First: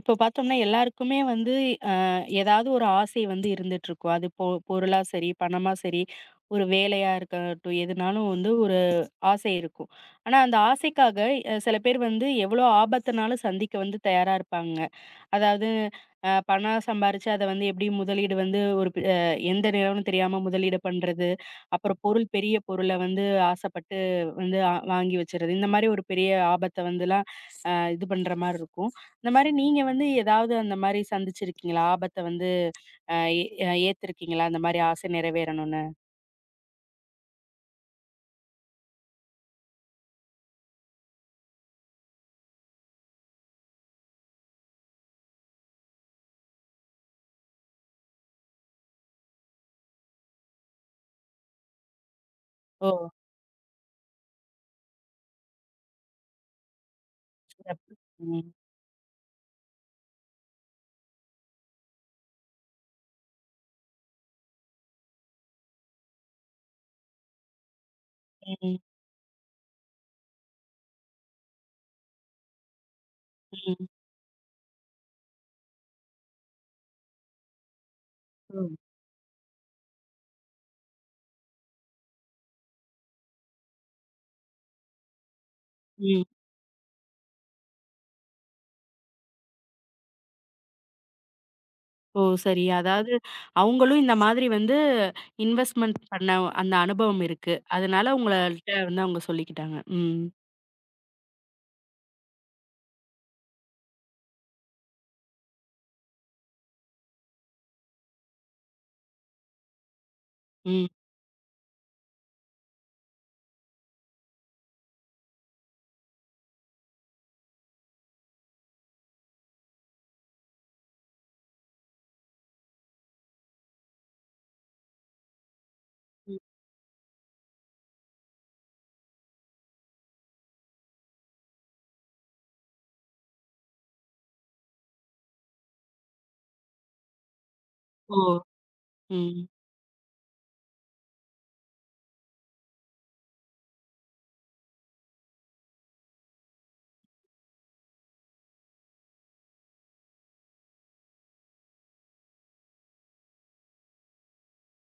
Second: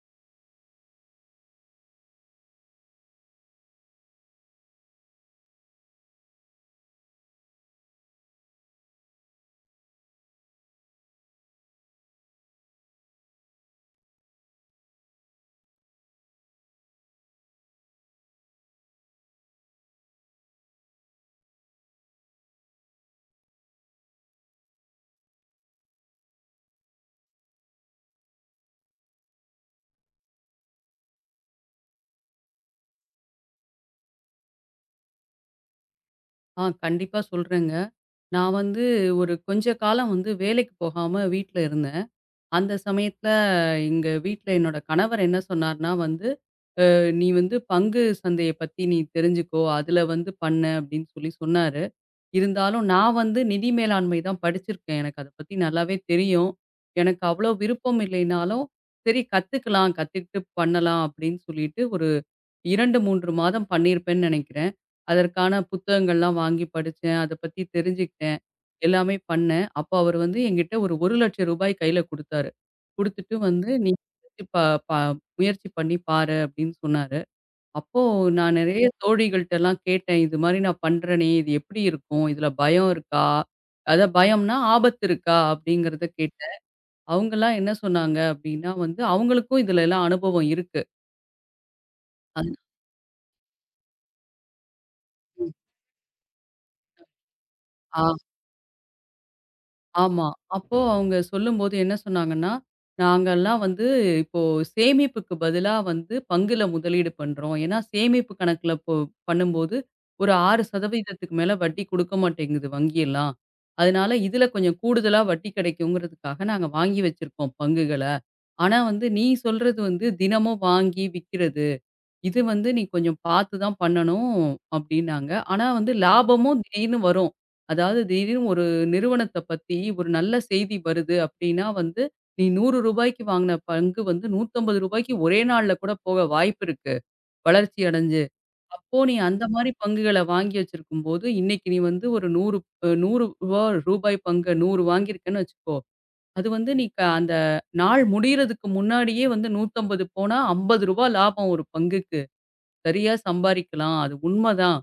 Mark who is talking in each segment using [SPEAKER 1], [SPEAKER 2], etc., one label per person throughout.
[SPEAKER 1] இப்போ பார்த்தோம்னா எல்லாருக்குமே வந்து அ ஏதாவது ஒரு ஆசை வந்து இருந்துட்டுருக்கும். அது பொருளா சரி, பணமா சரி, ஒரு வேலையா இருக்கட்டும், எதுனாலும் வந்து ஒரு ஆசை இருக்கும். ஆனா அந்த ஆசைக்காக சில பேர் வந்து எவ்வளோ ஆபத்துனாலும் சந்திக்க வந்து தயாரா இருப்பாங்க. அதாவது பணம் சம்பாரிச்சு அத வந்து எப்படி முதலீடு வந்து ஒரு பெ அ எந்த நிறுவனம் தெரியாம முதலீடு பண்றது, அப்புறம் பொருள் பெரிய பொருள வந்து ஆசைப்பட்டு வந்து வாங்கி வச்சுறது. இந்த மாரி ஒரு பெரிய ஆபத்த வந்துலாம் இது பண்ற மாரி இருக்கும். இந்த மாரி நீங்க வந்து ஏதாவது அந்த மாரி சந்திச்சிருக்கீங்களா? ஆபத்த வந்து அ ஏ அ ஏத்துருக்கீங்களா? அந்த மாரி ஆசை நிறைவேறணும்னு?
[SPEAKER 2] ஆ கண்டிப்பா சொல்றேங்க. நான் வந்து ஒரு கொஞ்ச காலம் வந்து வேலைக்கு போகாம வீட்ல இருந்தேன். அந்த சமயத்துல எங்க வீட்ல என்னோட கணவர் என்ன சொன்னார்னா வந்து, "நீ வந்து பங்கு சந்தைய பத்தி நீ தெரிஞ்சுக்கோ. அதுல வந்து பண்ணு" அப்படின்னு சொல்லி சொன்னாரு. இருந்தாலும்
[SPEAKER 1] ஓ!
[SPEAKER 2] நான் வந்து நிதி மேலாண்மை தான் படிச்சிருக்கேன். எனக்கு அத பத்தி நல்லாவே தெரியும். எனக்கு அவ்வளோ
[SPEAKER 1] சிறப்பு.
[SPEAKER 2] விருப்பம்
[SPEAKER 1] ம்.
[SPEAKER 2] இல்லைனாலும், சரி கத்துக்கலாம், கத்துக்கிட்டு பண்ணலாம் அப்படின்னு சொல்லிட்டு ஒரு 2, 3 மாதம் பண்ணியிருப்பேன்னு நெனைக்கிறேன். அதற்கான புத்தகங்கள்லாம் வாங்கி படிச்சேன். அத பத்தி தெரிஞ்சுக்கிட்டேன்.
[SPEAKER 1] ம்.
[SPEAKER 2] எல்லாமே பண்ணேன். அப்போ அவர் வந்து என்கிட்ட ஒரு ரூ. 1,00,000 கையில குடுத்தாரு. குடுத்துட்டு வந்து,
[SPEAKER 1] ம்.
[SPEAKER 2] "நீ ப ப முயற்சி பண்ணி பாரு" அப்படின்னு சொன்னாரு. அப்போ நான்
[SPEAKER 1] ம்.
[SPEAKER 2] நெறைய தோழிகள்ட்டலாம் கேட்டேன். இது மாரி நான் பண்றேனே! இது எப்படி இருக்கும்? இதுல பயம் இருக்கா? அதான் பயம்னா ஆபத்து இருக்கா? அப்படிங்கிறத
[SPEAKER 1] ம்.
[SPEAKER 2] கேட்டேன். அவங்கலாம் என்ன சொன்னாங்க அப்படின்னா வந்து, அவங்களுக்கும் இதுலலாம் அனுபவம் இருக்கு.
[SPEAKER 1] ஓ!
[SPEAKER 2] அதனா
[SPEAKER 1] சரி. அதாவது அவங்களும் இந்த மாதிரி வந்து
[SPEAKER 2] ம்.
[SPEAKER 1] இன்வெஸ்ட்மென்ட் பண்ண அந்த அனுபவம் இருக்கு.
[SPEAKER 2] ஆ.
[SPEAKER 1] அதனால உங்கள்ட்ட வந்து அவங்க சொல்லிக்கிட்டாங்க. ம்.
[SPEAKER 2] ஆமா. அப்போ அவங்க சொல்லும்போது என்ன சொன்னாங்கன்னா, நாங்கலாம் வந்து இப்போ சேமிப்புக்கு பதிலா வந்து பங்குல முதலீடு பண்றோம். ஏன்னா சேமிப்பு கணக்குல பண்ணும்போது ஒரு
[SPEAKER 1] ம்.
[SPEAKER 2] 6% மேல வட்டி குடுக்க மாட்டேங்குது வங்கியெல்லாம். அதனால இதுல கொஞ்சம் கூடுதலா வட்டி கிடைக்குங்கிறதுக்காக நாங்க வாங்கி வச்சிருக்கோம் பங்குகள. ஆனா வந்து நீ சொல்றது வந்து தினமும் வாங்கி விக்கிறது. இது வந்து நீ கொஞ்சம் பார்த்து தான் பண்ணணும் அப்டின்னாங்க. ஆனா வந்து
[SPEAKER 1] ம்.
[SPEAKER 2] லாபமும் திடீர்னு வரும். அதாவது திடீர்னு ஒரு நிறுவனத்த பத்தி ஒரு நல்ல செய்தி வருது அப்டின்னா வந்து, "நீ ரூ. 100 வாங்குன பங்கு வந்து ரூ. 150 ஒரே நாள்ல கூட போக வாய்ப்பு இருக்கு, வளர்ச்சி
[SPEAKER 1] ஓ!
[SPEAKER 2] அடைஞ்சு. அப்போ நீ
[SPEAKER 1] ம்.
[SPEAKER 2] அந்த மாரி பங்குகள வாங்கி வச்சிருக்கும்போது, இன்னைக்கு நீ வந்து ஒரு 100 அ ரூ. 100 ரூபாய் பங்கு 100 வாங்கியிருக்கன்னு வச்சுக்கோ. அது வந்து நீ அந்த நாள் முடியறதுக்கு முன்னாடியே வந்து 150 போனா ரூ. 50 லாபம் ஒரு பங்குக்கு." சரியா சம்பாரிக்கலாம். அது உண்மதான்.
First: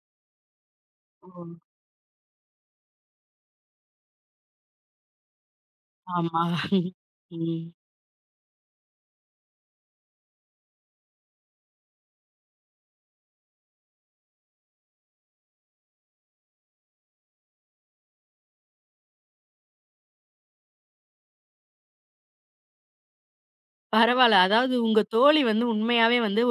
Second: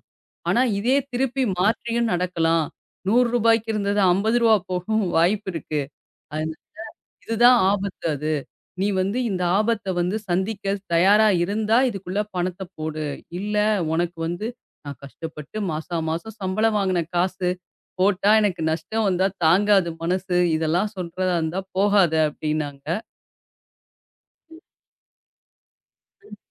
[SPEAKER 2] ஆனா, இதே
[SPEAKER 1] ஓ!
[SPEAKER 2] திருப்பி மாற்றியும் நடக்கலாம். ரூ. 100 இருந்தது ரூ. 50 போகவும் வாய்ப்பு இருக்கு.
[SPEAKER 1] ஆமா.
[SPEAKER 2] அது இதுதான்
[SPEAKER 1] ம்.
[SPEAKER 2] ஆபத்து அது. நீ வந்து இந்த ஆபத்த வந்து சந்திக்க தயாரா இருந்தா, இதுக்குள்ள பணத்த போடு. இல்ல உனக்கு வந்து நான் கஷ்டப்பட்டு மாசா மாசம் சம்பளம் வாங்கின காசு, போட்டா எனக்கு நஷ்டம் வந்தா தாங்காது மனசு. இதெல்லாம் சொல்றதா இருந்தா போகாத அப்டின்னாங்க.
[SPEAKER 1] பரவால்ல. அதாவது உங்க தோழி வந்து உண்மையாவே வந்து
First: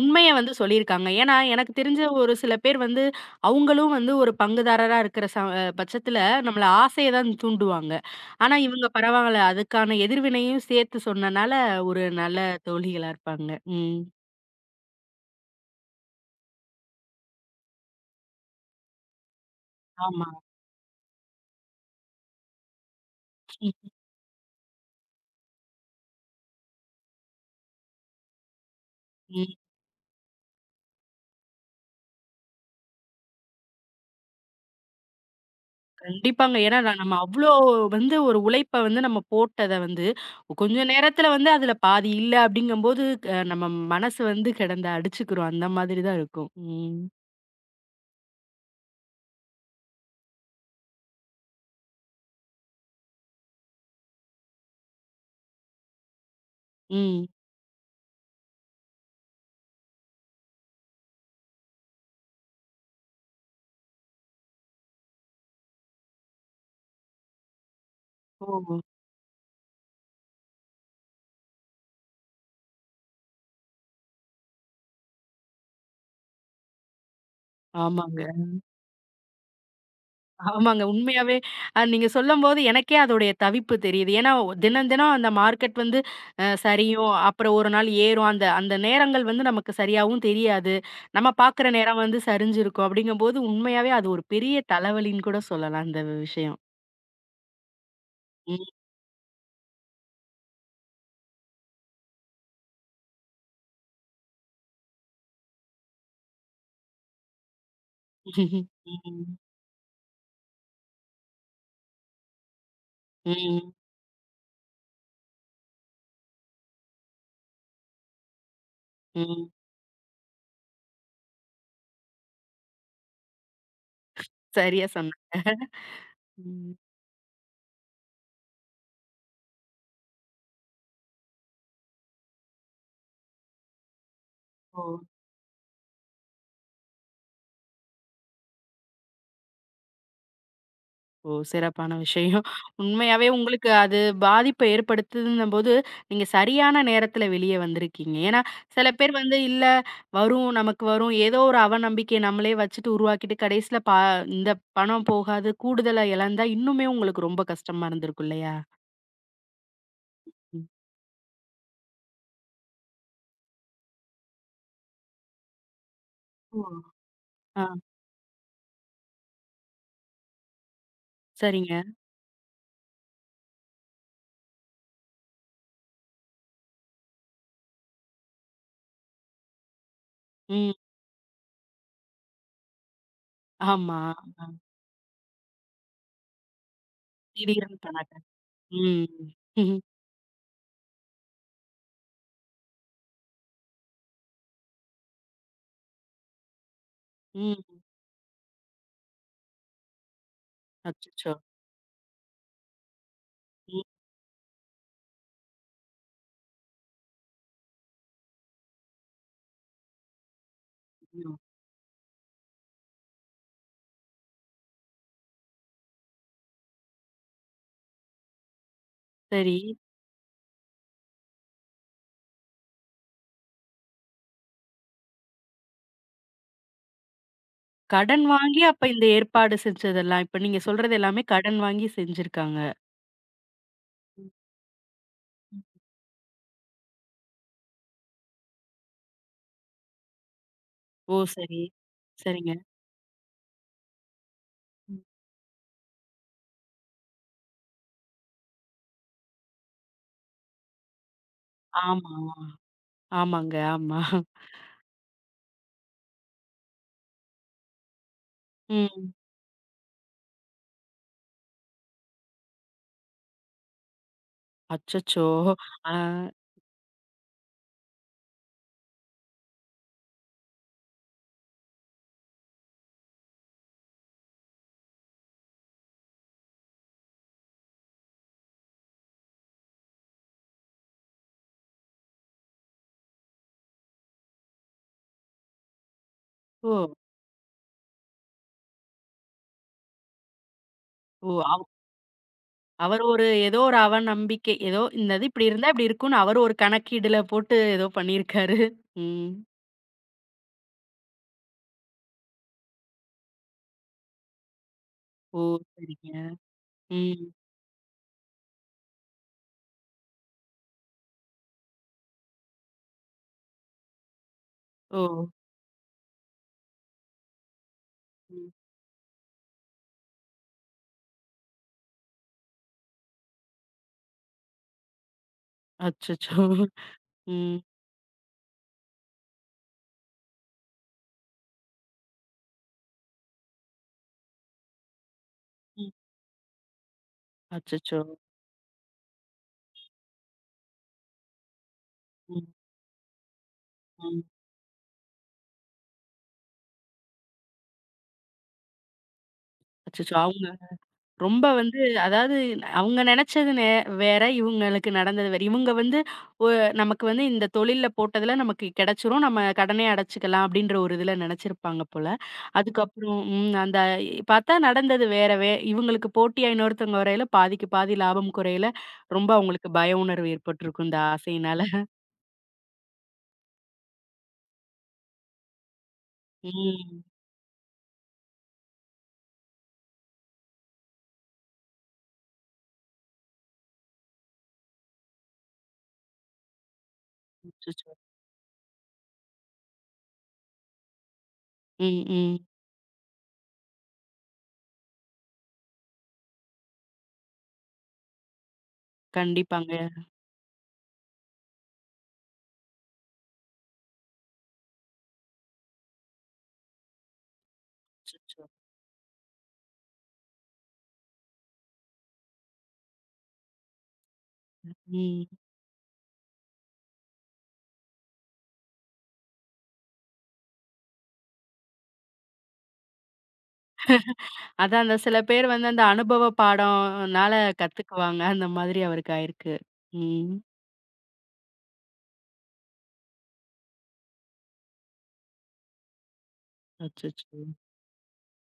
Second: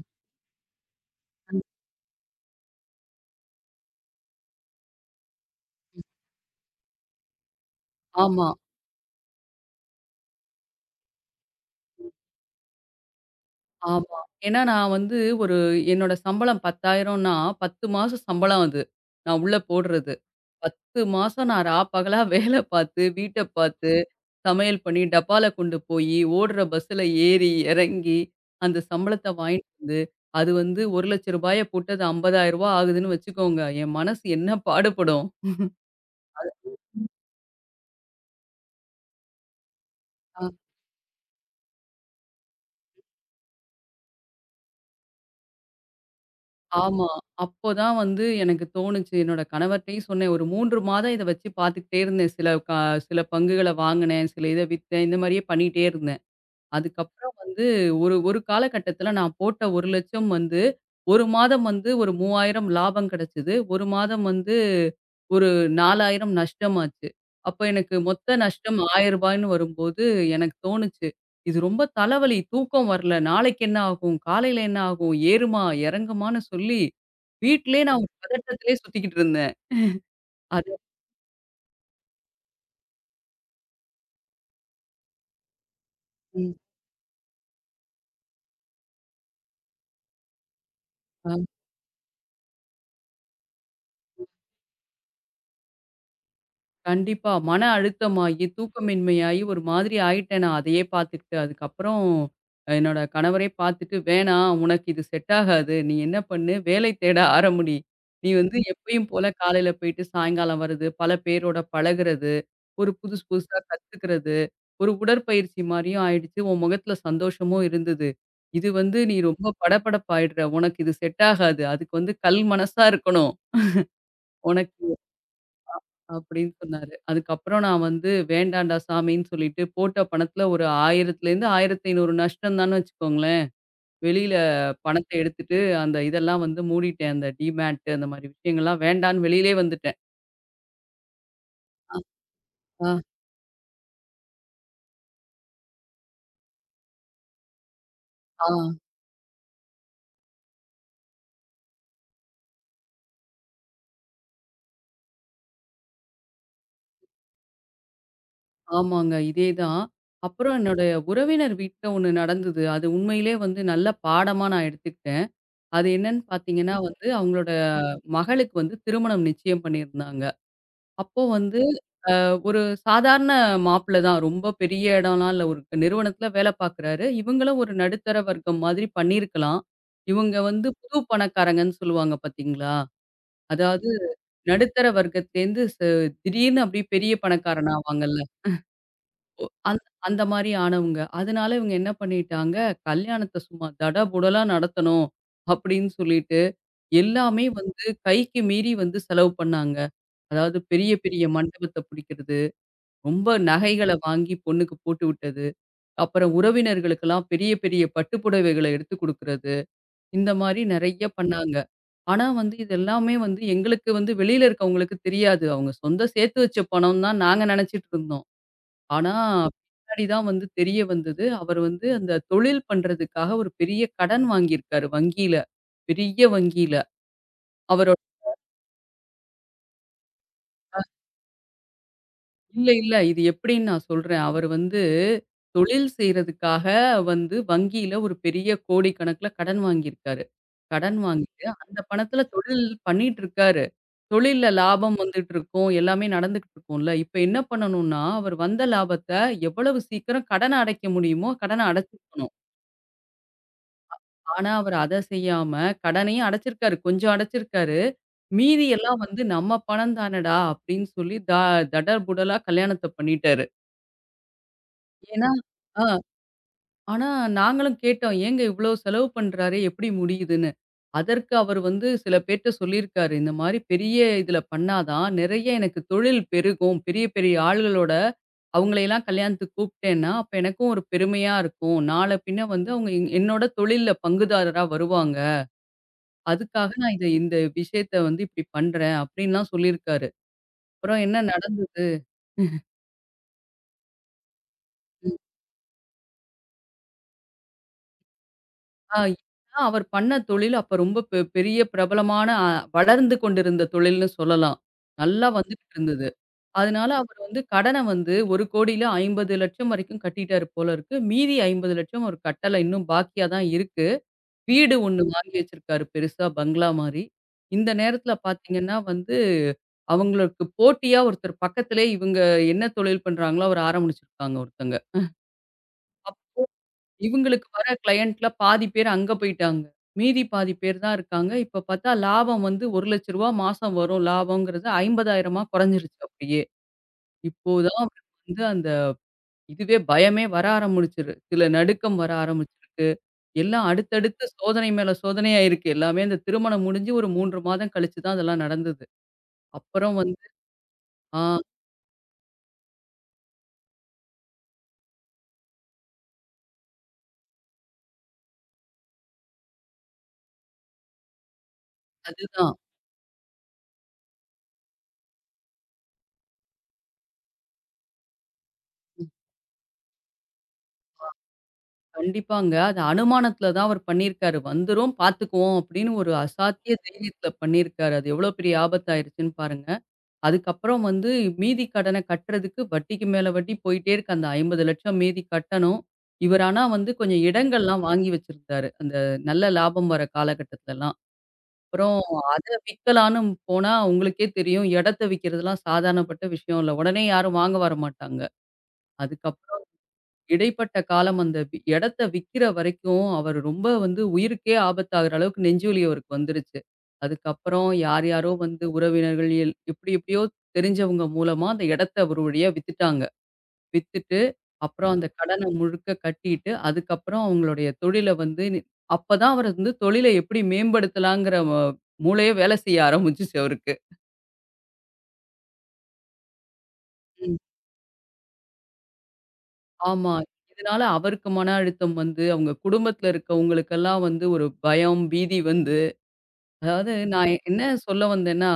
[SPEAKER 1] உண்மைய வந்து சொல்லியிருக்காங்க. ஏன்னா, எனக்கு தெரிஞ்ச ஒரு சில பேர் வந்து, அவங்களும் வந்து ஒரு பங்குதாரரா இருக்கிற ச அ பட்சத்தில நம்மள ஆசைய தான் தூண்டுவாங்க.
[SPEAKER 2] ஆமா.
[SPEAKER 1] ஆனா, இவங்க பரவால்ல. அதுக்கான எதிர்வினையும் சேர்த்து சொன்னனால, ஒரு நல்ல தோழிகளா இருப்பாங்க. ம்.
[SPEAKER 2] ஆமா. ஏன்னா நான் வந்து ஒரு என்னோட சம்பளம் 10,000ன்னா 10 மாசம் சம்பளம் அது. நான் உள்ள போடுறது.
[SPEAKER 1] ஆமா.
[SPEAKER 2] 10 மாசம் நான் ரா பகலா வேலை பார்த்து, வீட்ட பார்த்து, சமையல் பண்ணி, டப்பால கொண்டு போயி, ஓடுற பஸ்ஸுல ஏறி, இறங்கி, அந்த சம்பளத்த
[SPEAKER 1] ம்.
[SPEAKER 2] வாங்கிட்டு வந்து, அது வந்து ரூ. 1,00,000 போட்டு அது ரூ. 50,000 ஆகுதுன்னு வச்சுக்கோங்க. என் மனசு என்ன பாடுபடும்?
[SPEAKER 1] கண்டிப்பாங்க. ஏன்னா, நான் நம்ம அவ்ளோ வந்து ஒரு உழைப்ப வந்து நம்ம போட்டத வந்து, கொஞ்ச நேரத்தில வந்து அதில பாதி இல்ல அப்படிங்கும்போது, நம்ம மனசு வந்து கிடந்து அடிச்சுக்கிறோம். அந்த மாதிரி தான் இருக்கும். ம்.
[SPEAKER 2] ஆமா. அப்போ தான் வந்து எனக்கு தோணுச்சு. என்னோட கணவர்ட்டயும் சொன்னேன். ஒரு 3 மாதம் இத வச்சு பார்த்துக்கிட்டே இருந்தேன். சில பங்குகள வாங்குனேன், சில இத வித்தேன். இந்த மாரியே பண்ணிட்டே இருந்தேன்.
[SPEAKER 1] ம்.
[SPEAKER 2] அதுக்கப்புறம் வந்து ஒரு ஒரு காலகட்டத்தில நான் போட்ட 1,00,000 வந்து 1 மாதம் வந்து ஒரு 3,000 லாபம் கிடைச்சது. 1 மாதம் வந்து ஒரு 4,000 நஷ்டமாச்சு. அப்ப எனக்கு மொத்த நஷ்டம்
[SPEAKER 1] ஓ!
[SPEAKER 2] ரூ. 1,000ன்னு வரும்போது எனக்கு தோணுச்சு, இது ரொம்ப தலைவலி, தூக்கம் வரல, நாளைக்கு என்ன ஆகும்? காலையில என்ன ஆகும்? ஏறுமா? இறங்குமான்னு சொல்லி வீட்டிலேயே நான் ஒரு
[SPEAKER 1] ஆமாங்க.
[SPEAKER 2] பதட்டத்திலேயே சுத்திக்கிட்டு இருந்தேன். அது
[SPEAKER 1] ஆமாங்க. உண்மையாவே நீங்க சொல்லும்போது எனக்கே அதோடைய தவிப்பு தெரியுது. ஏன்னா, தினம் தினம் அந்த மார்க்கெட் வந்து
[SPEAKER 2] ம்.
[SPEAKER 1] சரியும், அப்புறம் ஒரு நாள் ஏறும். அந்த அந்த நேரங்கள் வந்து நமக்கு சரியாவும் தெரியாது. நம்ம
[SPEAKER 2] ஆ.
[SPEAKER 1] பார்க்குற நேரம் வந்து சரிஞ்சிருக்கும். அப்படிங்கும்போது உண்மையாவே அது ஒரு பெரிய தலைவலின்னு கூட சொல்லலாம் அந்த விஷயம்.
[SPEAKER 2] கண்டிப்பா. மன அழுத்தமாகி,
[SPEAKER 1] ம்.
[SPEAKER 2] தூக்கமின்மையாயி ஒரு மாதிரி ஆயிட்டேன் நான் அதையே பார்த்துக்கிட்டு. அதுக்கப்புறம் என்னோட கணவரே பார்த்துட்டு, "வேணாம் உனக்கு இது செட் ஆகாது. நீ என்ன பண்ணு வேலை தேட ஆரம்புடி. நீ வந்து எப்பயும் போல
[SPEAKER 1] ம்.
[SPEAKER 2] காலையில போயிட்டு சாயங்காலம் வர்றது, பல பேரோட பழகுறது, ஒரு புதுசு புதுசா
[SPEAKER 1] ம்.
[SPEAKER 2] கத்துக்கிறது, ஒரு உடற்பயிற்சி மாரியும் ஆயிடுச்சு. உன் முகத்துல சந்தோஷமும் இருந்தது. இது வந்து நீ
[SPEAKER 1] ம்.
[SPEAKER 2] ரொம்ப படபடப்பாயிடுற. உனக்கு இது செட் ஆகாது. அதுக்கு வந்து கல் மனசா இருக்கணும்.
[SPEAKER 1] சரியா
[SPEAKER 2] உனக்கு"
[SPEAKER 1] சொன்னீங்க.
[SPEAKER 2] அப்படின்னு
[SPEAKER 1] ம்.
[SPEAKER 2] சொன்னாரு. அதுக்கப்புறம் நான் வந்து வேண்டாம்டா சாமின்னு சொல்லிட்டு போட்ட பணத்துல ஒரு 1000லேருந்து 1500 நஷ்டம் தான்னு வச்சுக்கோங்களேன். வெளியில
[SPEAKER 1] ஓ!
[SPEAKER 2] பணத்த எடுத்துட்டு அந்த இதெல்லாம் வந்து மூடிட்டேன். அந்த டிமேட் அந்த மாரி விஷயங்கள்லாம் வேண்டான்னு வெளியிலே வந்துட்டேன்.
[SPEAKER 1] ஓ! சிறப்பான விஷயம்.
[SPEAKER 2] ஆ,
[SPEAKER 1] உண்மையாவே உங்களுக்கு அது பாதிப்ப ஏற்படுத்துதுன்னும்போது, நீங்க சரியான நேரத்தில வெளிய வந்திருக்கீங்க. ஏன்னா,
[SPEAKER 2] ஆ,
[SPEAKER 1] சில பேர் வந்து இல்ல வரும், நமக்கு வரும் ஏதோ ஒரு அவநம்பிக்கைய நம்மளே வச்சுட்டு உருவாக்கிட்டு கடைசில இந்த பணம் போகாது, கூடுதலா இழந்தா இன்னுமே உங்களுக்கு ரொம்ப கஷ்டமா இருந்திருக்கும் இல்லையா?
[SPEAKER 2] ஆமாங்க. இதேதான். அப்புறம்
[SPEAKER 1] ம்.
[SPEAKER 2] என்னுடைய உறவினர் வீட்ல ஒண்ணு நடந்தது. அது உண்மையிலே வந்து நல்ல பாடமா நான் எடுத்துக்கிட்டேன். அது என்னன்னு
[SPEAKER 1] ஓ!
[SPEAKER 2] பார்த்தீங்கன்னா வந்து, அவங்களோட
[SPEAKER 1] ஆ,
[SPEAKER 2] மகளுக்கு வந்து திருமணம் நிச்சயம் பண்ணியிருந்தாங்க. அப்போ வந்து
[SPEAKER 1] சரிங்க.
[SPEAKER 2] ஒரு சாதாரண மாப்பிள தான். ரொம்ப பெரிய இடம்லாம் இல்ல. ஒரு நிறுவனத்துல வேலை பார்க்குறாரு. இவங்களும் ஒரு நடுத்தர வர்க்கம் மாதிரி பண்ணியிருக்கலாம். இவங்க வந்து
[SPEAKER 1] ம்.
[SPEAKER 2] புது பணக்காரங்கன்னு சொல்லுவாங்க பார்த்தீங்களா? அதாவது
[SPEAKER 1] ஆமா. ஆ.
[SPEAKER 2] நடுத்தர வர்க்கத்துலேருந்து திடீர்னு அப்படியே பெரிய பணக்காரன்
[SPEAKER 1] திடீர்னு பண்ணாக்க.
[SPEAKER 2] ஆவாங்கல்ல.
[SPEAKER 1] ம்.
[SPEAKER 2] அந்த அந்த மாரி ஆனவங்க. அதனால இவங்க என்ன பண்ணிட்டாங்க, கல்யாணத்த சும்மா தடபுடலா நடத்தணும் அப்படின்னு சொல்லிட்டு, எல்லாமே
[SPEAKER 1] ம்.
[SPEAKER 2] வந்து கைக்கு மீறி வந்து செலவு பண்ணாங்க. அதாவது பெரிய பெரிய
[SPEAKER 1] அச்சச்சோ!
[SPEAKER 2] மண்டபத்த புடிக்கிறது. ரொம்ப
[SPEAKER 1] ம்.
[SPEAKER 2] நகைகள வாங்கி பொண்ணுக்கு போட்டு விட்டது. அப்புறம் உறவினர்களுக்கெல்லாம் பெரிய, பெரிய பட்டு புடவைகள எடுத்து குடுக்குறது. இந்த மாரி நெறைய
[SPEAKER 1] ம்.
[SPEAKER 2] பண்ணாங்க. ஆனா வந்து இது எல்லாமே வந்து எங்களுக்கு வந்து வெளியில இருக்கவங்களுக்கு தெரியாது. அவங்க சொந்த சேர்த்து வச்ச பணம் தான் நாங்க நெனைச்சுட்டு இருந்தோம். ஆனா
[SPEAKER 1] சரி.
[SPEAKER 2] பின்னாடி தான் வந்து தெரிய வந்தது. அவர் வந்து அந்த தொழில் பண்றதுக்காக ஒரு பெரிய கடன் வாங்கியிருக்காரு வங்கியில. பெரிய வங்கியில. அவர்
[SPEAKER 1] கடன் வாங்கி அப்ப இந்த ஏற்பாடு செஞ்சதெல்லாம். இப்ப நீங்க சொல்றது எல்லாமே கடன் வாங்கி செஞ்சிருக்காங்க.
[SPEAKER 2] இல்ல, இல்ல. இது எப்படின்னு நான் சொல்றேன்.
[SPEAKER 1] ம்,
[SPEAKER 2] அவரு வந்து
[SPEAKER 1] ம்.
[SPEAKER 2] தொழில் செய்றதுக்காக வந்து வங்கியில ஒரு பெரிய கோடிக்கணக்குல கடன் வாங்கியிருக்காரு. கடன்
[SPEAKER 1] ஓ!
[SPEAKER 2] வாங்கிட்டு
[SPEAKER 1] சரி.
[SPEAKER 2] அந்த பணத்துல
[SPEAKER 1] சரிங்க.
[SPEAKER 2] தொழில் பண்ணிட்டு இருக்காரு. தொழில்ல லாபம்
[SPEAKER 1] ம்.
[SPEAKER 2] வந்துட்டு இருக்கும். எல்லாமே நடந்துகிட்டு இருக்கும்ல. இப்ப என்ன பண்ணணும்னா, அவர் வந்த லாபத்த எவ்வளவு சீக்கிரம் கடன அடைக்க முடியுமோ கடன
[SPEAKER 1] ஆமா.
[SPEAKER 2] அடைச்சிருக்கணும்.
[SPEAKER 1] ஆமாங்க. ஆமா.
[SPEAKER 2] ஆனா அவர் அத செய்யாம கடனையும் அடைச்சிருக்காரு. கொஞ்சம் அடைச்சிருக்காரு. மீதி எல்லாம்
[SPEAKER 1] ம்.
[SPEAKER 2] வந்து நம்ம பணம் தானடா அப்படின்னு சொல்லி தடபுடலா கல்யாணத்த பண்ணிட்டாரு.
[SPEAKER 1] அச்சச்சோ!
[SPEAKER 2] ஏன்னா ஆ
[SPEAKER 1] ஆ.
[SPEAKER 2] ஆனா நாங்களும் கேட்டோம். "ஏங்க இவ்ளோ செலவு பண்றாரே! எப்படி முடியுதுன்னு?" அதற்கு அவர் வந்து சில பேர்ட்ட சொல்லியிருக்காரு. இந்த மாரி பெரிய இதுல பண்ணாதான் நெறைய எனக்கு தொழில் பெருகும். பெரிய பெரிய ஆளுகளோட அவங்களையெல்லாம் கல்யாணத்துக்கு கூப்பிட்டேன்னா, அப்ப எனக்கும் ஒரு பெருமையா இருக்கும். நாள பின்ன வந்து அவங்க என்னோட தொழில்ல பங்குதாரரா வருவாங்க. அதுக்காக
[SPEAKER 1] ஓ!
[SPEAKER 2] நான் இத இந்த விஷயத்த வந்து இப்படி பண்றேன். அப்படின்லாம் சொல்லியிருக்காரு. அப்புறம் என்ன
[SPEAKER 1] ஓ!
[SPEAKER 2] நடந்தது?
[SPEAKER 1] அவர் ஒரு ஏதோ ஒரு அவநம்பிக்கை. ஏதோ இந்த இது இப்படி இருந்தா இப்படி இருக்கும்னு அவரு ஒரு கணக்கீடுல போட்டு ஏதோ பண்ணியிருக்காரு.
[SPEAKER 2] ஆ
[SPEAKER 1] ம்.
[SPEAKER 2] ஏன்னா அவர் பண்ண தொழில் அப்ப ரொம்ப பெரிய பிரபலமான வளர்ந்து கொண்டிருந்த தொழில்னு சொல்லலாம். நல்லா
[SPEAKER 1] ஓ!
[SPEAKER 2] வந்துகிட்டு இருந்தது.
[SPEAKER 1] சரிங்க.
[SPEAKER 2] அதனால அவர்
[SPEAKER 1] ம்.
[SPEAKER 2] வந்து கடன வந்து 1,50,00,000 வரைக்கும் கட்டிட்டாரு போல இருக்கு. மீதி 50,00,000 அவர் கட்டல. இன்னும் பாக்கியா தான் இருக்கு. வீடு
[SPEAKER 1] ஓ!
[SPEAKER 2] ஒண்ணு வாங்கி வச்சிருக்காரு பெருசா பங்களா மாரி. இந்த நேரத்துல
[SPEAKER 1] ம்.
[SPEAKER 2] பார்த்தீங்கன்னா வந்து, அவங்களுக்கு போட்டியா ஒருத்தர் பக்கத்திலே இவங்க என்ன தொழில் பண்றாங்களோ, அவர் ஆரம்பிச்சிருக்காங்க ஒருத்தங்க.
[SPEAKER 1] அச்சச்சோ!
[SPEAKER 2] இவுங்களுக்கு
[SPEAKER 1] ம்.
[SPEAKER 2] வர கிளையண்ட்ல பாதி பேர் அங்க போயிட்டாங்க. மீதி பாதி பேர் தான் இருக்காங்க. இப்ப பார்த்தா லாபம் வந்து ரூ. 1,00,000 மாசம் வரும் லாபம்ங்கிறது 50,000
[SPEAKER 1] ம்.
[SPEAKER 2] அப்படியிருச்சு அப்படியே. இப்போ தான்
[SPEAKER 1] அச்சச்சோ!
[SPEAKER 2] அவருக்கு வந்து அந்த இதுவே பயமே வர ஆரம்பிச்சுருச்சுல நடுக்கம் வர
[SPEAKER 1] ம்.
[SPEAKER 2] ஆரம்பிச்சிருக்கு. எல்லாம்
[SPEAKER 1] ம்.
[SPEAKER 2] அடுத்தடுத்து சோதனை மேல சோதனையா இருக்கு. எல்லாமே அந்த திருமணம் முடிஞ்சு ஒரு 3 மாதம் கழிச்சு தான் அதெல்லாம் நடந்தது. அப்புறம்
[SPEAKER 1] அச்சச்சோ!
[SPEAKER 2] வந்து
[SPEAKER 1] அவங்க
[SPEAKER 2] ஆ
[SPEAKER 1] ரொம்ப வந்து அதாவது அவங்க நெனச்சது வேற, இவங்களுக்கு நடந்தது வேற. இவங்க வந்து ஒ நமக்கு வந்து இந்த தொழில்ல போட்டதுல நமக்கு கெடைச்சிரும். நம்ம கடனே அடைச்சுக்கலாம் அப்டின்ற ஒரு இதுல நெனச்சிருப்பாங்க போல.
[SPEAKER 2] அதுதான்.
[SPEAKER 1] அதுக்கப்புறம் ம் அந்த பார்த்தா நடந்தது வேற. இவங்களுக்கு போட்டியா இன்னொருத்தவங்க வரையில பாதிக்கு பாதி லாபம் குறையில ரொம்ப அவங்களுக்கு பய உணர்வு ஏற்பட்டிருக்கும் இந்த ஆசையினால.
[SPEAKER 2] கண்டிப்பாங்க. அது அனுமானத்துல தான் அவர் பண்ணியிருக்காரு. வந்துரும் பார்த்துக்குவோம் அப்படின்னு ஒரு அசாத்திய
[SPEAKER 1] ம்.
[SPEAKER 2] தைரியத்துல பண்ணியிருக்காரு. அது எவ்வளோ பெரிய ஆபத்தாயிருச்சுன்னு பாருங்க. அதுக்கப்புறம் வந்து மீதி கடன கட்டுறதுக்கு வட்டிக்கு மேல வட்டி போயிட்டே இருக்கு. அந்த 50,00,000 மீதி கட்டணும். இவர் ஆனா வந்து கொஞ்சம் இடங்கள்லாம்
[SPEAKER 1] அச்சச்சோ!
[SPEAKER 2] வாங்கி வச்சிருந்தாரு. அந்த நல்ல லாபம் வர காலகட்டத்துலலாம். அப்புறம்
[SPEAKER 1] ம், ம்.
[SPEAKER 2] அத விக்கலான்னு போனா உங்களுக்கே தெரியும், இடத்த விக்கிறதுலாம் சாதாரணப்பட்ட விஷயம் இல்ல. உடனே யாரும் வாங்க வரமாட்டாங்க. அதுக்கப்புறம்
[SPEAKER 1] கண்டிப்பாங்க.
[SPEAKER 2] இடைப்பட்ட காலம் அந்த இடத்த விக்கிற வரைக்கும், அவரு ரொம்ப வந்து உயிருக்கே ஆபத்தாகுற அளவுக்கு நெஞ்சுவலி அவருக்கு வந்துருச்சு. அதுக்கப்புறம் யார் யாரோ
[SPEAKER 1] அச்சச்சோ!
[SPEAKER 2] வந்து உறவினர்கள் எப்டி எப்டியோ தெரிஞ்சவங்க மூலமா அந்த இடத்த ஒரு வழியா வித்துட்டாங்க. வித்துட்டு, அப்புறம் ம். அந்த
[SPEAKER 1] ம்.
[SPEAKER 2] கடன முழுக்க கட்டிட்டு, அதுக்கப்புறம் அவங்களுடைய தொழில வந்து அப்பதான் அவரு வந்து தொழில எப்டி மேம்படுத்தலாங்கிற மூளையே வேல செய்ய ஆரம்பிச்சுச்சு அவருக்கு.
[SPEAKER 1] அதான் அந்த சில பேர் வந்து அந்த அனுபவ பாடம்னால
[SPEAKER 2] ம்.
[SPEAKER 1] கத்துக்குவாங்க. அந்த மாதிரி அவருக்கு ஆயிருக்கு.
[SPEAKER 2] ஆமா.
[SPEAKER 1] ம்.
[SPEAKER 2] இதனால அவருக்கு மன அழுத்தம் வந்து, அவங்க குடும்பத்துல இருக்கவங்களுக்கெல்லாம் வந்து ஒரு பயம், பீதி வந்து அதாவது நான்
[SPEAKER 1] அச்சச்சோ!
[SPEAKER 2] என்ன சொல்ல வந்தேன்னா,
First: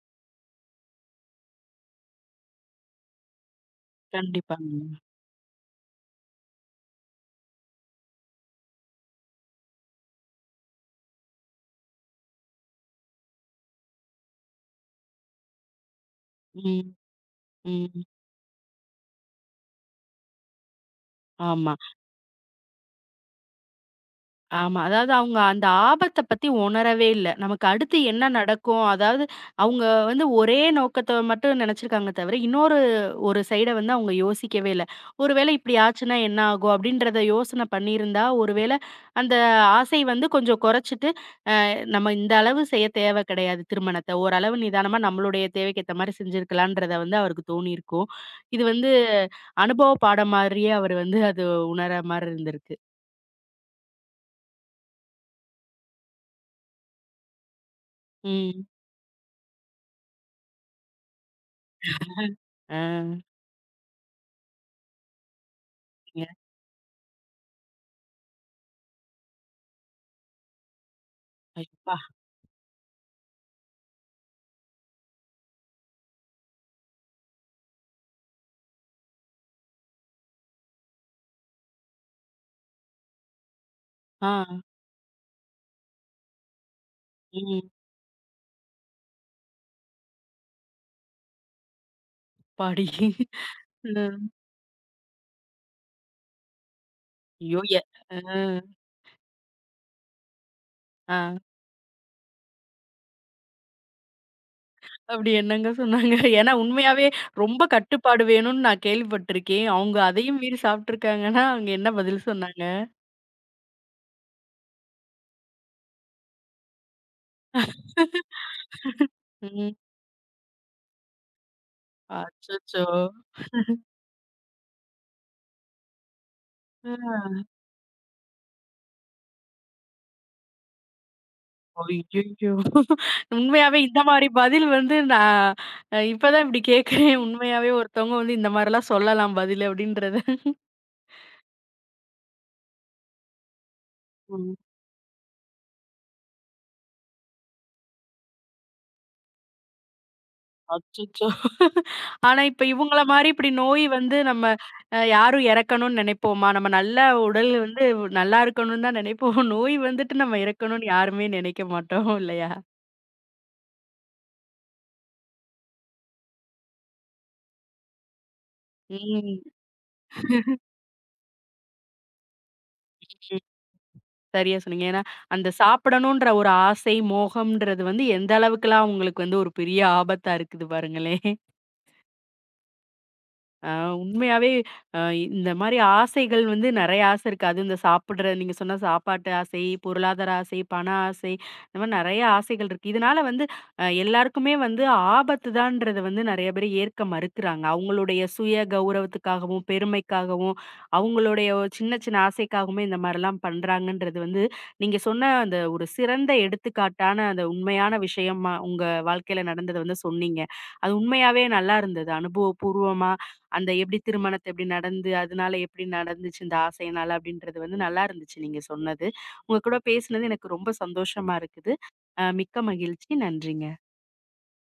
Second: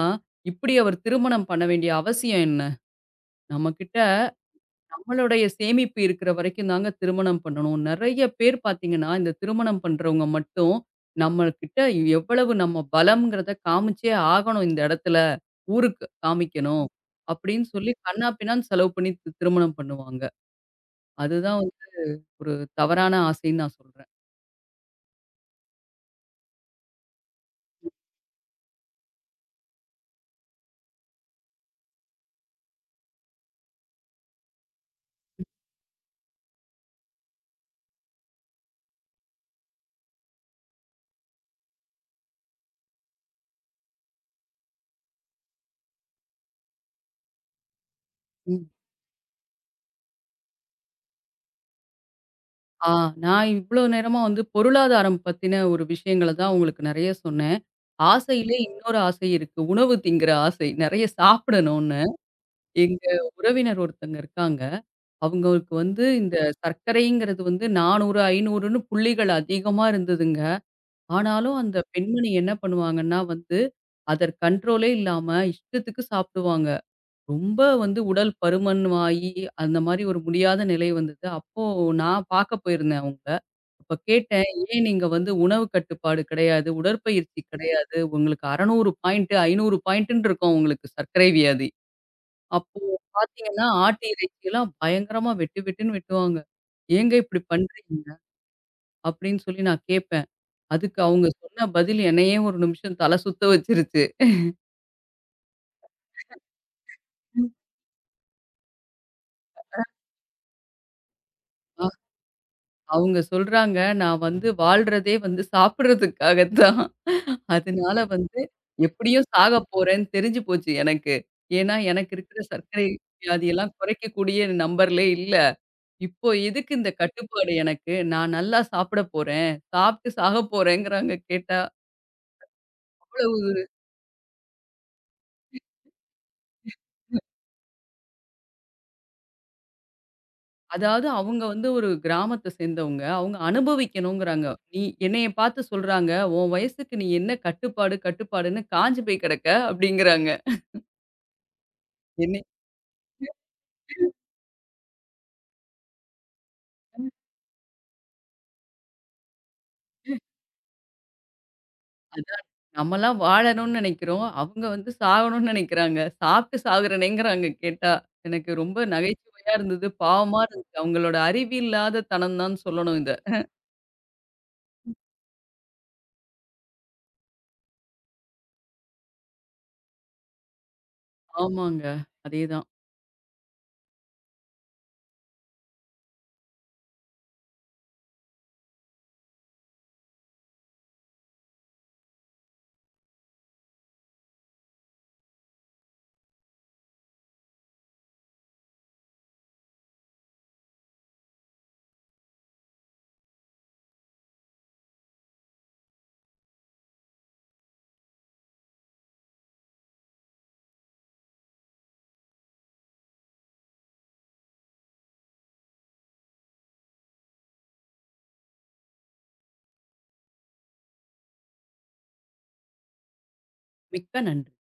[SPEAKER 2] இப்படி அவர் திருமணம் பண்ண வேண்டிய அவசியம் என்ன? நம்மகிட்ட
[SPEAKER 1] கண்டிப்பாங்க.
[SPEAKER 2] நம்மளுடைய சேமிப்பு இருக்கிற வரைக்கும் தாங்க திருமணம் பண்ணணும். நெறைய பேர் பார்த்தீங்கன்னா, இந்த திருமணம் பண்றவங்க மட்டும் நம்மகிட்ட எவ்வளவு நம்ம பலம்ங்கிறத காமிச்சே ஆகணும் இந்த இடத்துல. ஊருக்கு காமிக்கணும்.
[SPEAKER 1] ம்,
[SPEAKER 2] அப்படின்னு சொல்லி
[SPEAKER 1] ம்.
[SPEAKER 2] கன்னா பின்னான்னு செலவு பண்ணி திருமணம் பண்ணுவாங்க. அதுதான்
[SPEAKER 1] ஆமா,
[SPEAKER 2] வந்து ஒரு தவறான ஆசைன்னு நான் சொல்றேன்.
[SPEAKER 1] ஆமா. அதாவது அவங்க அந்த ஆபத்த பத்தி உணரவே இல்ல. நமக்கு அடுத்து என்ன நடக்கும்? அதாவது அவங்க வந்து ஒரே நோக்கத்த மட்டும் நினைச்சிருக்காங்க தவிர, இன்னொரு ஒரு சைட வந்து அவங்க யோசிக்கவே இல்ல. ஒருவேளை இப்படி ஆச்சுன்னா என்ன ஆகும்? அப்படின்றத யோசனை பண்ணியிருந்தா, ஒருவேளை அந்த ஆசை வந்து கொஞ்சம் குறைச்சிட்டு நம்ம இந்த அளவு செய்ய தேவை கிடையாது திருமணத்த. ஓரளவு நிதானமா நம்மளுடைய தேவைக்கு ஏத்த மாரி செஞ்சிருக்கலான்றத வந்து அவருக்கு தோணியிருக்கும். இது
[SPEAKER 2] ம்.
[SPEAKER 1] வந்து அனுபவ பாடம் மாரியே அவரு வந்து அது உணர்ற மாரி இருந்திருக்கு.
[SPEAKER 2] ஆ நான் இவ்வளோ நேரமா வந்து பொருளாதாரம் பத்தின ஒரு விஷயங்கள தான் உங்களுக்கு நெறைய சொன்னேன். ஆசையிலே
[SPEAKER 1] ம்.
[SPEAKER 2] இன்னொரு ஆசை இருக்கு. உணவு திங்கிற ஆசை. நெறைய சாப்பிடணும்னு.
[SPEAKER 1] ஆ.
[SPEAKER 2] எங்க உறவினர் ஒருத்தங்க இருக்காங்க. அவங்களுக்கு வந்து
[SPEAKER 1] ய
[SPEAKER 2] இந்த சர்க்கரைங்கிறது வந்து 400, 500ன்னு புள்ளிகள் அதிகமா இருந்ததுங்க. ஆனாலும் அந்த
[SPEAKER 1] அப்பா!
[SPEAKER 2] பெண்மணி என்ன பண்ணுவாங்கன்னா வந்து, கண்ட்ரோலே இல்லாம இஷ்டத்துக்கு சாப்பிடுவாங்க. ரொம்ப வந்து உடல் பருமனாயி, அந்த மாரி ஒரு முடியாத நிலை வந்தது. அப்போ நான் பார்க்க போயிருந்தேன் அவங்கள. அப்ப கேட்டேன்,
[SPEAKER 1] ஆ.
[SPEAKER 2] "ஏன் நீங்க வந்து உணவு கட்டுப்பாடு கிடையாது, உடற்பயிற்சி
[SPEAKER 1] ம்.
[SPEAKER 2] கிடையாது, உங்களுக்கு 600 பாயிண்ட், 500 பாயிண்ட்டுன்னு இருக்கும் உங்களுக்கு சர்க்கரை வியாதி. அப்போ
[SPEAKER 1] அப்பாடி!
[SPEAKER 2] பார்த்தீங்கன்னா, ஆட்டு
[SPEAKER 1] ம்.
[SPEAKER 2] இறைச்சியெல்லாம் பயங்கரமா வெட்டு வெட்டுன்னு வெட்டுவாங்க. ஏங்க இப்படி
[SPEAKER 1] ஐயோ!
[SPEAKER 2] பண்றீங்க?"
[SPEAKER 1] ஆ.
[SPEAKER 2] அப்படின்னு சொல்லி நான் கேட்பேன். அதுக்கு
[SPEAKER 1] ஆ.
[SPEAKER 2] அவங்க சொன்ன பதில் என்னையே ஒரு நிமிஷம் தலை சுத்த வச்சுருச்சு.
[SPEAKER 1] அப்படி என்னங்க சொன்னாங்க? ஏன்னா உண்மையாவே ரொம்ப கட்டுப்பாடு வேணும்னு நான் கேள்விப்பட்டுருக்கேன். அவங்க அதையும் மீறி சாப்ட்டுருக்காங்கன்னா, அவங்க என்ன பதில் சொன்னாங்க?
[SPEAKER 2] அவங்க சொல்றாங்க, "நான் வந்து வாழ்றதே வந்து சாப்பிடுறதுக்காக தான். அதனால வந்து எப்படியும் சாக
[SPEAKER 1] ம்.
[SPEAKER 2] போறேன்னு தெரிஞ்சு போச்சு எனக்கு. ஏன்னா, எனக்கு இருக்கிற
[SPEAKER 1] அச்சச்சோ!
[SPEAKER 2] சர்க்கரை வியாதியெல்லாம் குறைக்கக்கூடிய நம்பர்லே இல்ல. இப்போ எதுக்கு இந்த
[SPEAKER 1] ஆ.
[SPEAKER 2] கட்டுப்பாடு எனக்கு? நான் நல்லா சாப்பிட போறேன். சாப்பிட்டு சாக போறேங்கிறாங்க கேட்டா."
[SPEAKER 1] அய்யய்யோ!
[SPEAKER 2] அவ்வளவு
[SPEAKER 1] உண்மையாவே இந்த மாரி பதில் வந்து நான் இப்பதான் இப்படி கேட்கிறேன். உண்மையாவே ஒருத்தவங்க வந்து இந்த மாரிலாம் சொல்லலாம் பதில் அப்படின்றத.
[SPEAKER 2] அதாவது அவங்க வந்து ஒரு கிராமத்த சேர்ந்தவங்க. அவங்க அனுபவிக்கணுங்கிறாங்க.
[SPEAKER 1] ம்.
[SPEAKER 2] "நீ என்னைய பார்த்து சொல்றாங்க, உன் வயசுக்கு நீ என்ன கட்டுப்பாடு, கட்டுப்பாடுன்னு காஞ்சு போய் கிடக்க" அப்படிங்கிறாங்க.
[SPEAKER 1] அச்சச்சோ! ஆனா
[SPEAKER 2] என்னை
[SPEAKER 1] இப்ப இவங்கள மாரி இப்படி நோய் வந்து நம்ம யாரும் இறக்கணும்னு நினைப்போமா? நம்ம நல்லா உடல் வந்து நல்லா இருக்கணும்னு தான் நினைப்போம். நோய் வந்துட்டு நம்ம இறக்கணும்னு யாருமே நினைக்க மாட்டோம்
[SPEAKER 2] அதான்.
[SPEAKER 1] இல்லையா?
[SPEAKER 2] நம்மலாம் வாழணும்னு நெனைக்கிறோம். அவங்க வந்து சாகணும்னு நெனைக்கிறாங்க. சாப்ட்டு சாகுறனேங்கிறாங்க கேட்டா. எனக்கு ரொம்ப
[SPEAKER 1] ம்.
[SPEAKER 2] நகைச்சுவையா இருந்தது. பாவமா இருந்துச்சு. அவங்களோட அறிவு இல்லாத தனம் தான் சொல்லணும் இத.
[SPEAKER 1] ம். சரியா சொன்னீங்க. ஏன்னா அந்த சாப்பிடணுன்ற ஒரு ஆசை, மோகம்ன்றது வந்து எந்த அளவுக்குலாம் உங்களுக்கு வந்து ஒரு பெரிய ஆபத்தா இருக்குது பாருங்களேன்.
[SPEAKER 2] ஆமாங்க. அதேதான்.
[SPEAKER 1] ஆ உண்மையாவே அ இந்த மாரி ஆசைகள் வந்து நெறைய ஆசை இருக்கு. அதுவும் இந்த சாப்பிடுற நீங்க சொன்ன சாப்பாட்டு ஆசை, பொருளாதார ஆசை, பண ஆசை, இந்த மாரி நெறைய ஆசைகள் இருக்கு. இதனால வந்து எல்லாருக்குமே வந்து ஆபத்து தான்றத வந்து நெறைய பேர் ஏற்க மறுக்கிறாங்க. அவங்களுடைய சுய கௌரவத்துக்காகவும், பெருமைக்காகவும், அவங்களுடைய ஒரு சின்ன சின்ன ஆசைக்காகவுமே இந்த மாரிலாம் பண்றாங்கன்றது வந்து, நீங்க சொன்ன அந்த ஒரு சிறந்த எடுத்துக்காட்டான அந்த உண்மையான விஷயமா உங்க வாழ்க்கையில நடந்தத வந்து சொன்னீங்க. அது உண்மையாவே நல்லா இருந்தது. அனுபவபூர்வமா அந்த எப்படி திருமணத்தை எப்படி நடந்து, அதனால எப்படி நடந்துச்சு இந்த ஆசையினால அப்படின்றது வந்து நல்லா இருந்துச்சு நீங்க சொன்னது. உங்க கூட பேசினது எனக்கு ரொம்ப சந்தோஷமா இருக்குது. மிக்க மகிழ்ச்சி. நன்றிங்க.
[SPEAKER 2] மிக்க நன்றி.